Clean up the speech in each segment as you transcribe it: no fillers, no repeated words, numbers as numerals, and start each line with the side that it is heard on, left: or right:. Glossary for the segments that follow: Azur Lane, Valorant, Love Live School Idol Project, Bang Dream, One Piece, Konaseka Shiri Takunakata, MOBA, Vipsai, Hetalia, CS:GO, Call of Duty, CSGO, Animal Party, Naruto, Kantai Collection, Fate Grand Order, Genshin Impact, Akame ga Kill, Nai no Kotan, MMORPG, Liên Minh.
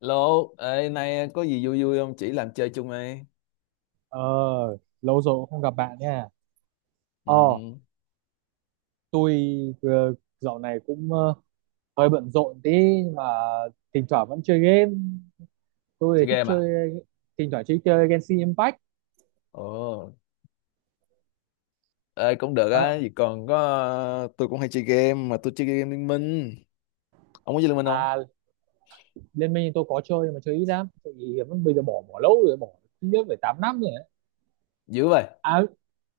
left: Lô, ê, nay có gì vui vui không? Chỉ làm chơi chung đi.
right: Ờ, lâu rồi cũng không gặp bạn nha.
left: Ừ,
right: Ờ, tôi vừa- dạo này cũng hơi bận rộn tí nhưng mà thỉnh thoảng vẫn chơi game. Tôi thì
left: chơi
right: thích
left: game à?
right: chơi thỉnh thoảng chơi chơi Genshin Impact.
left: Ồ, ê, cũng được
right: À,
left: á. Vì còn có, tôi cũng hay chơi game, mà tôi chơi game Liên Minh. Ông có chơi Liên Minh không?
right: à, Liên Minh thì tôi có chơi nhưng mà chơi ít lắm. Tại vì vẫn bây giờ bỏ bỏ lâu rồi, bỏ ít nhất phải 8 năm rồi đấy.
left: Dữ vậy.
right: À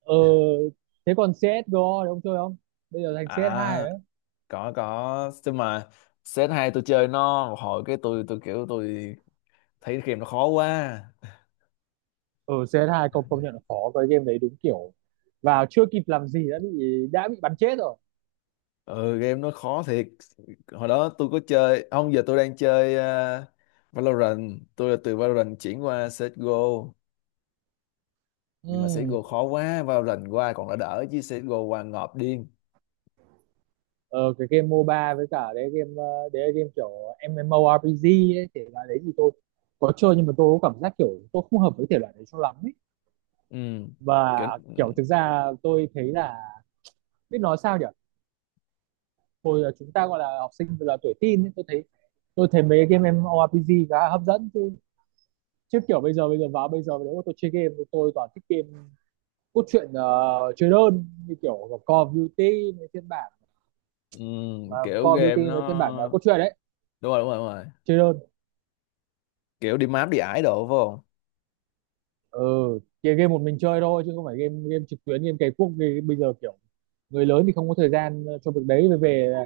right: ờ Thế còn CS:GO thì ông chơi không? Bây giờ thành CS2
left: À,
right: rồi đấy.
left: có, có. Chứ mà set hai tôi chơi nó, một hồi cái tôi kiểu tôi thấy game nó khó quá.
right: Ừ, cs hai công công nhận là khó, cái game đấy đúng kiểu vào chưa kịp làm gì đã bị bắn chết rồi.
left: Ừ, game nó khó thiệt. Hồi đó tôi có chơi, không giờ tôi đang chơi Valorant. Tôi là từ Valorant chuyển qua CSGO. Nhưng mà
right: Ừ.
left: CSGO khó quá, Valorant qua còn đã đỡ chứ CSGO qua ngợp điên.
right: ờ, cái game MOBA với cả đấy game đấy là game kiểu MMORPG ấy, thể loại đấy thì tôi có chơi nhưng mà tôi có cảm giác kiểu tôi không hợp với thể loại đấy cho lắm ấy.
left: Ừ.
right: Và
left: Kiểu
right: kiểu thực ra tôi thấy là biết nói sao nhỉ, hồi là chúng ta gọi là học sinh là tuổi teen ấy, tôi thấy mấy game MMORPG khá là hấp dẫn chứ, chứ kiểu bây giờ nếu mà tôi chơi game thì tôi toàn thích game cốt truyện, chơi đơn như kiểu Call of Duty với phiên bản
left: ừ.
right: mà
left: Kiểu
right: Call of
left: game
right: Duty với phiên bản
left: nó
right: cốt truyện đấy,
left: đúng rồi, đúng rồi, đúng rồi.
right: chơi đơn.
left: Kiểu đi map đi ải đồ phải không?
right: Ừ, chơi game một mình chơi thôi chứ không phải game game trực tuyến game cày cuốc game, bây giờ kiểu người lớn thì không có thời gian cho việc đấy, về về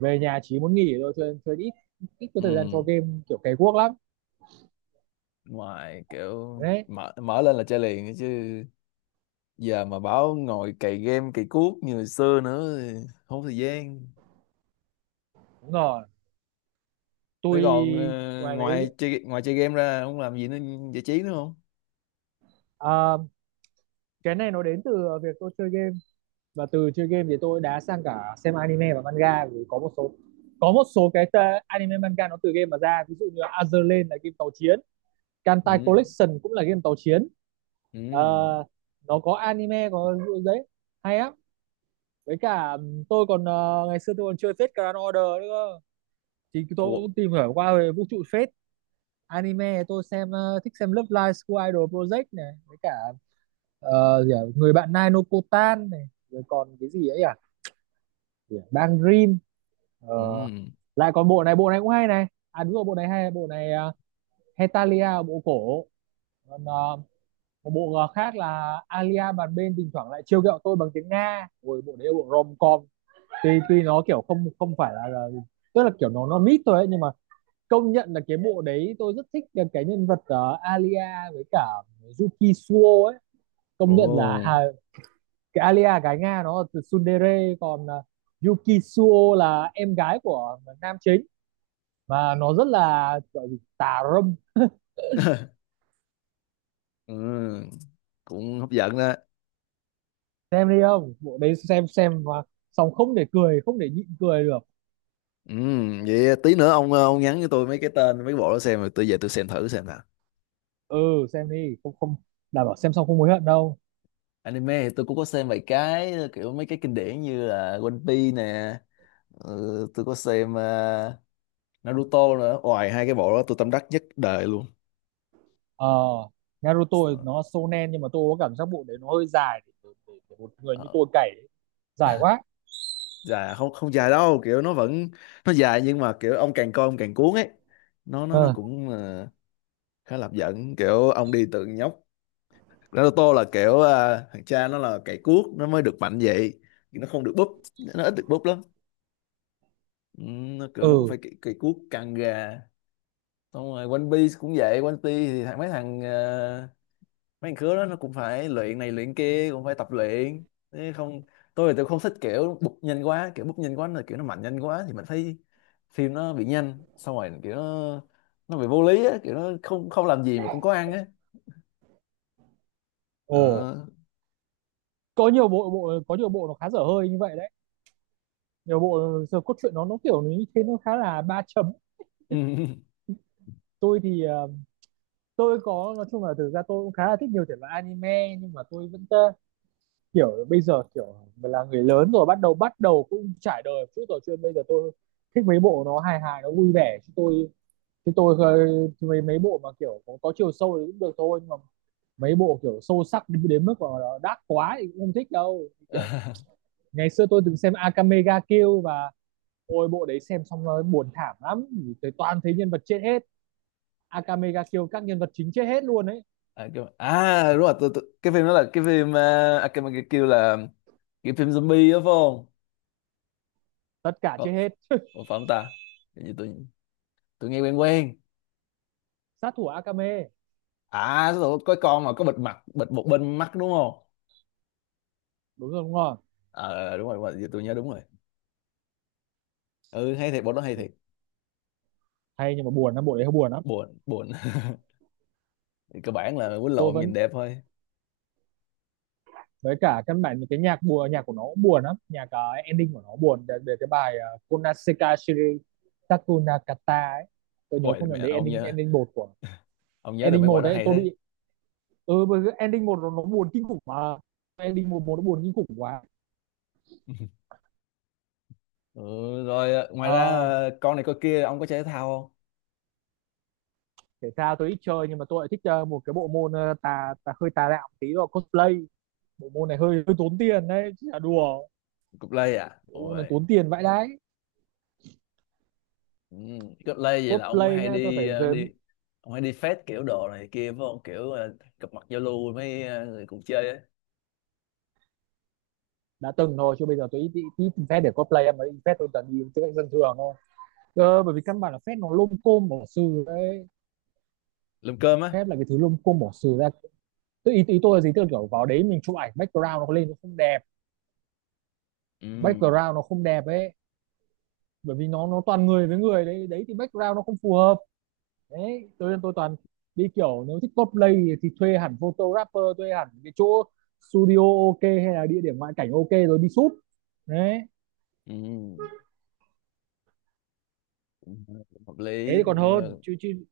right: về nhà chỉ muốn nghỉ thôi, cho nên chơi ít, ít có thời gian cho
left: Ừ.
right: game kiểu cày cuốc lắm.
left: Ngoài kiểu
right: Đấy,
left: mở mở lên là chơi liền ấy chứ, giờ mà bảo ngồi cày game cày cuốc như hồi xưa nữa thì không có thời gian.
right: đúng rồi.
left: Thế
right: Tôi
left: còn
right: ngoài
left: ngoài
right: mấy,
left: chơi, game ra không làm gì nữa, giải trí nữa không?
right: à, cái này nó đến từ việc tôi chơi game, và từ chơi game thì tôi đã sang cả xem anime và manga vì có một số cái anime manga nó từ game mà ra, ví dụ như Azur Lane là game tàu chiến, Kantai
left: Ừ.
right: Collection cũng là game tàu chiến. Ờ,
left: Ừ.
right: nó có anime có, đấy, hay lắm. Với cả tôi còn ngày xưa tôi còn chơi Fate Grand Order nữa cơ. Thì tôi
left: Ủa?
right: cũng tìm hiểu qua về vũ trụ Fate. Anime tôi xem thích xem Love Live School Idol Project này, với cả ờ, gì à? Người bạn Nai no Kotan này, rồi còn cái gì ấy à, gì à? Bang Dream. Ờ,
left: Ừ.
right: lại còn bộ này, bộ này cũng hay này, à đúng rồi bộ này hay, bộ này Hetalia bộ cổ, còn một bộ khác là Alia bàn bên thỉnh thoảng lại trêu ghẹo tôi bằng tiếng Nga. Ôi, bộ đấy là bộ rom com, tuy tuy nó kiểu không không phải là, tức là kiểu nó mít thôi ấy, nhưng mà công nhận là cái bộ đấy tôi rất thích cái nhân vật Alia với cả Yuki Suo ấy, công nhận là
left: Ồ.
right: hà, cái Alia gái Nga nó là từ tsundere, còn Yuki Suo là em gái của nam chính và nó rất là gọi gì tà râm.
left: Ừ, cũng hấp dẫn đó.
right: Xem đi, không bộ đấy xem mà, xong không để cười không để nhịn cười được.
left: Ừ, vậy tí nữa ông nhắn cho tôi mấy cái tên mấy cái bộ đó, xem rồi tôi về tôi xem thử xem nào.
right: Ừ, xem đi, không không đảm bảo xem xong không hối hận đâu.
left: Anime thì tôi cũng có xem vài cái kiểu mấy cái kinh điển như là One Piece nè. Ừ, tôi có xem Naruto nữa, ngoài hai cái bộ đó tôi tâm đắc nhất đời luôn.
right: Ờ, Naruto nó shonen nhưng mà tôi có cảm giác bộ đấy nó hơi dài để, một người như
left: Ờ,
right: tôi cày ấy. Dài quá.
left: dài không, không dài đâu, kiểu nó vẫn, nó dài nhưng mà kiểu ông càng coi ông càng cuốn ấy. Nó
right: Ờ.
left: cũng khá là hấp dẫn, kiểu ông đi từ nhóc. Naruto là kiểu thằng cha nó là cày cuốc nó mới được mạnh vậy, nó không được búp, nó ít được búp lắm. Ừ, nó kiểu nó cũng
right: Ừ.
left: phải cày cuốc căng gà. Xong rồi One Piece cũng vậy, One Piece thì thằng mấy thằng à, mấy thằng khứa đó nó cũng phải luyện này luyện kia, cũng phải tập luyện thế không. Tôi thì tôi không thích kiểu búp nhanh quá, kiểu búp nhanh quá là kiểu nó mạnh nhanh quá thì mình thấy phim nó bị nhanh, xong rồi kiểu nó bị vô lý á, kiểu nó không không làm gì mà cũng có ăn á.
right: Ồ,
left: Đó.
right: có nhiều bộ, có nhiều bộ nó khá dở hơi như vậy đấy, nhiều bộ giờ cốt truyện nó kiểu như thế nó khá là ba chấm. Tôi thì tôi có nói chung là thực ra tôi cũng khá là thích nhiều thể loại anime, nhưng mà tôi vẫn kiểu bây giờ kiểu mình là người lớn rồi, bắt đầu cũng trải đời một chút rồi, chứ bây giờ tôi thích mấy bộ nó hài hài nó vui vẻ, chứ tôi mấy mấy bộ mà kiểu có, chiều sâu thì cũng được thôi, nhưng mà mấy bộ kiểu sâu sắc đến, mức mà nó đắt quá thì cũng không thích đâu. Kiểu ngày xưa tôi từng xem Akame ga Kill, và ôi bộ đấy xem xong nó buồn thảm lắm, tới toàn thấy nhân vật chết hết. Akame ga Kill các nhân vật chính chết hết luôn ấy,
left: À, đúng rồi tôi, cái phim đó là cái phim cái kêu là cái phim zombie đó phải không?
right: tất cả
left: Ờ,
right: chết hết.
left: Ủa phải không ta? Hình như tôi nghe quen quen.
right: Sát thủ Akame.
left: À, tôi có con mà có bịt mặt, bịt một bên mắt đúng không?
right: Đúng rồi, đúng rồi.
left: Ờ đúng rồi, giờ tôi nhớ đúng rồi. Ừ hay thiệt, bộ đó hay thiệt.
right: Hay nhưng mà buồn lắm, bộ đấy hơi buồn lắm.
left: Buồn, buồn. Thì cơ bản là quýnh
right: Tôi
left: lộn
right: vẫn
left: nhìn đẹp thôi.
right: với cả căn bản những cái nhạc buồn, nhạc của nó cũng buồn lắm, nhạc ending của nó buồn, để, cái bài Konaseka Shiri Takunakata ấy, tôi nhớ
left: Ôi
right: không
left: mẹ,
right: nhầm đấy, ending ending một của,
left: ông nhớ được
right: ending
left: mấy
right: một
left: quả đó
right: đấy
left: hay
right: tôi
left: thế.
right: bị. Ừ, bởi ending một nó, buồn kinh khủng mà, ending một một nó buồn kinh khủng quá.
left: Ừ rồi, ngoài ra
right: Ờ,
left: con này con kia ông có chơi thể thao không?
right: thể thao tôi ít chơi nhưng mà tôi lại thích một cái bộ môn tà hơi tà đạo tí, đó cosplay, bộ môn này hơi hơi tốn tiền đấy chứ là đùa,
left: Cục lây à?
right: bộ môn này
left: Ôi.
right: tốn tiền vãi đái.
left: Ừ. Cách Lê vậy là ông có
right: Cosplay
left: hay
right: nhá, tôi
left: đi
right: phải
left: ờ, đi ông hay đi fest kiểu đồ này kia phải không, kiểu gặp mặt giao lưu với mấy người cùng chơi á?
right: đã từng thôi, chứ bây giờ tôi ít, phép để cosplay em ấy phép tôi toàn đi tư cách dân thường thôi. Ờ, bởi vì căn bản là phép nó lôm côm bỏ sừ đấy,
left: Lùm cơm á.
right: phép là cái thứ lôm côm bỏ sừ ra. Tôi ý tôi là gì, tôi kiểu vào đấy mình chụp ảnh background nó lên nó không đẹp,
left: Ừ.
right: background nó không đẹp ấy, bởi vì nó toàn người với người đấy, đấy thì background nó không phù hợp. Đấy tôi nên tôi toàn đi kiểu nếu thích cosplay thì thuê hẳn photographer, thuê hẳn cái chỗ studio ok, hay là địa điểm ngoại cảnh ok rồi đi shoot đấy,
left: Ừ. Cũng hợp
right: thế thì
left: lý
right: còn hơn
left: như
right: chứ chứ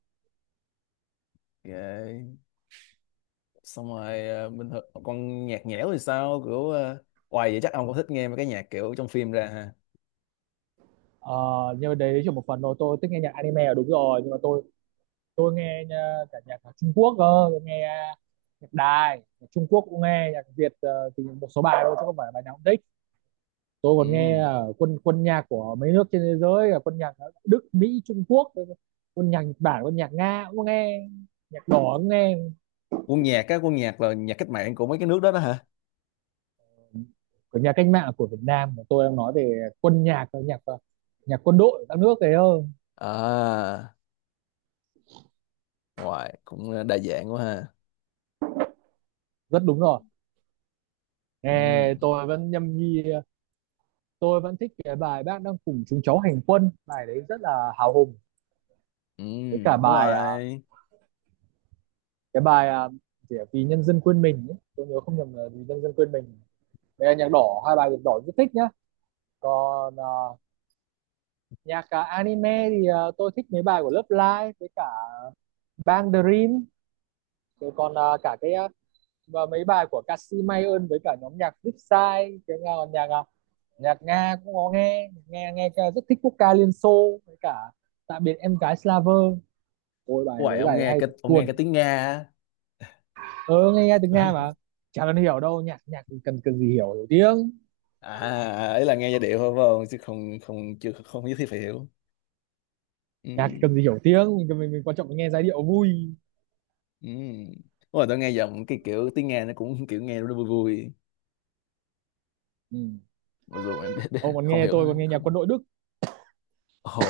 left: xong rồi. Ờ, bình thường con nhạc nhẽo thì sao, kiểu hoài vậy chắc ông cũng thích nghe mấy cái nhạc kiểu trong phim ra ha?
right: Ờ, nhưng mà đấy chỉ một phần thôi, tôi thích nghe nhạc anime là đúng rồi, nhưng mà tôi nghe cả nhạc Trung Quốc cơ, tôi nghe nhạc Đài, nhạc Trung Quốc cũng nghe, nhạc Việt thì một số bài thôi chứ không phải bài nào cũng thích. Tôi
left: Ừ.
right: còn nghe quân quân nhạc của mấy nước trên thế giới, là quân nhạc Đức, Mỹ, Trung Quốc, quân nhạc Nhật Bản, quân nhạc Nga cũng nghe, nhạc đỏ cũng nghe.
left: Quân nhạc á, quân nhạc là nhạc cách mạng của mấy cái nước đó đó hả?
right: Của nhà cách mạng của Việt Nam, tôi đang nói về quân nhạc nhạc nhạc quân đội các nước thế thôi.
left: À, ngoài cũng đa dạng quá ha.
right: Rất đúng rồi,
left: Ừ.
right: nghe tôi vẫn nhâm nhi. Tôi vẫn thích cái bài Bác Đang Cùng Chúng Cháu Hành Quân, bài đấy rất là hào hùng,
left: Ừ.
right: với cả
left: Đúng
right: bài à,
left: rồi.
right: cái bài à, gì ạ? Vì Nhân Dân Quên Mình ấy, tôi nhớ không nhầm là Vì Nhân Dân Quên Mình, với cả nhạc đỏ, 2 bài nhạc đỏ rất thích nhá. Còn nhạc anime thì tôi thích mấy bài của Love Live với cả Bang Dream, rồi còn và mấy bài của ca sĩ Mai Ơn với cả nhóm nhạc Vipsai, cái nhà nhạc nhạc Nga cũng có nghe, nghe rất thích quốc ca Liên Xô với cả Tạm Biệt Em Gái Slaver. Ôi bài,
left: Uầy,
right: mấy
left: ông
right: bài
left: nghe
right: hay
left: cái
right: thật
left: ông nghe cái
right: cuồn.
left: tiếng Nga á.
right: Ơ ờ nghe, nghe tiếng Nga mà, chả cần hiểu đâu, nhạc nhạc cần cần gì hiểu, tiếng,
left: à ấy là nghe giai điệu thôi phải không, chứ không không chưa không nhất thiết phải hiểu. Ừ.
right: nhạc cần gì hiểu tiếng, mình quan trọng mình nghe giai điệu vui.
left: Ừ. Ủa, tôi nghe giọng cái kiểu tiếng Nga nó cũng kiểu nghe nó vui vui,
right: Ừ.
left: mặc dù mình biết
right: Ông còn
left: không
right: nghe
left: hiểu
right: tôi
left: hết.
right: còn nghe nhạc quân
left: Không.
right: đội Đức.
left: Ồ.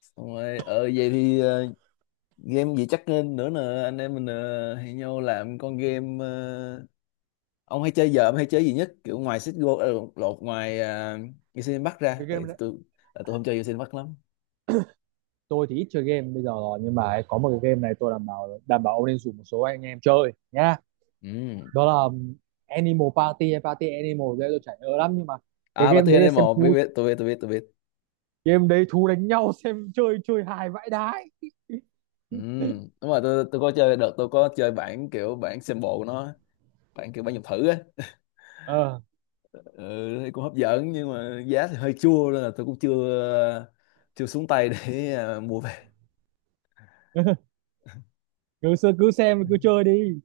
left: Xong rồi vậy thì, game gì chắc nên nữa nè, anh em mình hẹn nhau làm con game. Ờ, ông hay chơi gì nhất kiểu ngoài CSGO, lột ngoài Genshin Impact ra,
right: Cái
left: tại
right: game đấy,
left: tôi là tôi không chơi Genshin Impact lắm.
right: tôi thì ít chơi game bây giờ rồi, nhưng mà có một cái game này tôi đảm bảo, ông nên rủ một số anh em chơi nhá,
left: Ừ.
right: đó là Animal Party hay Party Animal đấy, tôi chảy nhớ lắm nhưng mà cái
left: À, bà
right: game đấy là
left: Tiên
right: xem
left: M1 biết,
right: thú,
left: tôi biết, tôi biết, tôi biết.
right: game đấy thú đánh nhau. Xem chơi, chơi hài vãi đái.
left: Ừ. Đúng rồi, tôi có chơi, đợt tôi có chơi bản kiểu sample của nó, bản kiểu dùng thử á.
right: Ờ à.
left: Ừ, thì cũng hấp dẫn nhưng mà giá thì hơi chua, nên là tôi cũng chưa chưa xuống tay để mua về.
right: Cứ cứ xem cứ chơi đi,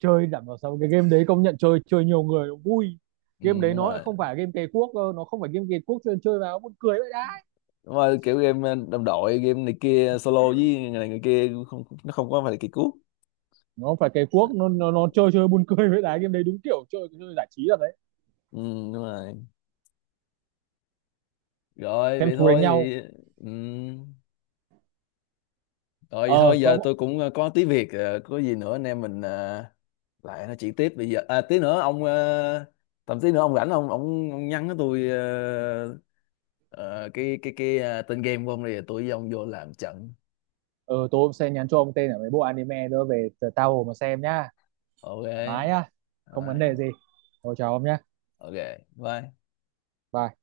right: chơi đảm bảo sao cái game đấy công nhận chơi, chơi nhiều người vui.
left: Ừ,
right: Game đấy
left: đúng
right: nó lại
left: rồi.
right: không phải game cày cuốc, nó không phải game cày cuốc, chơi chơi vào buồn cười vậy đấy,
left: Đúng rồi, kiểu game đồng đội game này kia solo với người này người kia cũng không, nó không có phải là kỳ cú.
right: nó phải cày cuốc, nó, chơi chơi buồn cười vậy đấy, game đấy đúng kiểu chơi chơi giải trí rồi đấy.
left: Ừ, đúng rồi. Rồi
right: Xem
left: vậy
right: thú đánh
left: thôi
right: nhau.
left: thì. Ừ. Rồi vậy
right: Ờ
left: thôi,
right: có.
left: giờ tôi cũng có tí việc, có gì nữa anh em mình lại nói chuyện tiếp. Bây giờ tí nữa ông ờ, tầm tí nữa ông rảnh, ông nhắn cho tôi tên game của ông đi, tôi với ông vô làm trận.
right: Ờ tôi sẽ nhắn cho ông tên ở mấy bộ anime nữa về tao hồ mà xem nhá, thoải mái
left: Ok.
right: nhá, không vấn đề
left: Đấy.
right: gì. Thôi chào ông nhá.
left: Ok. Bye.
right: Bye.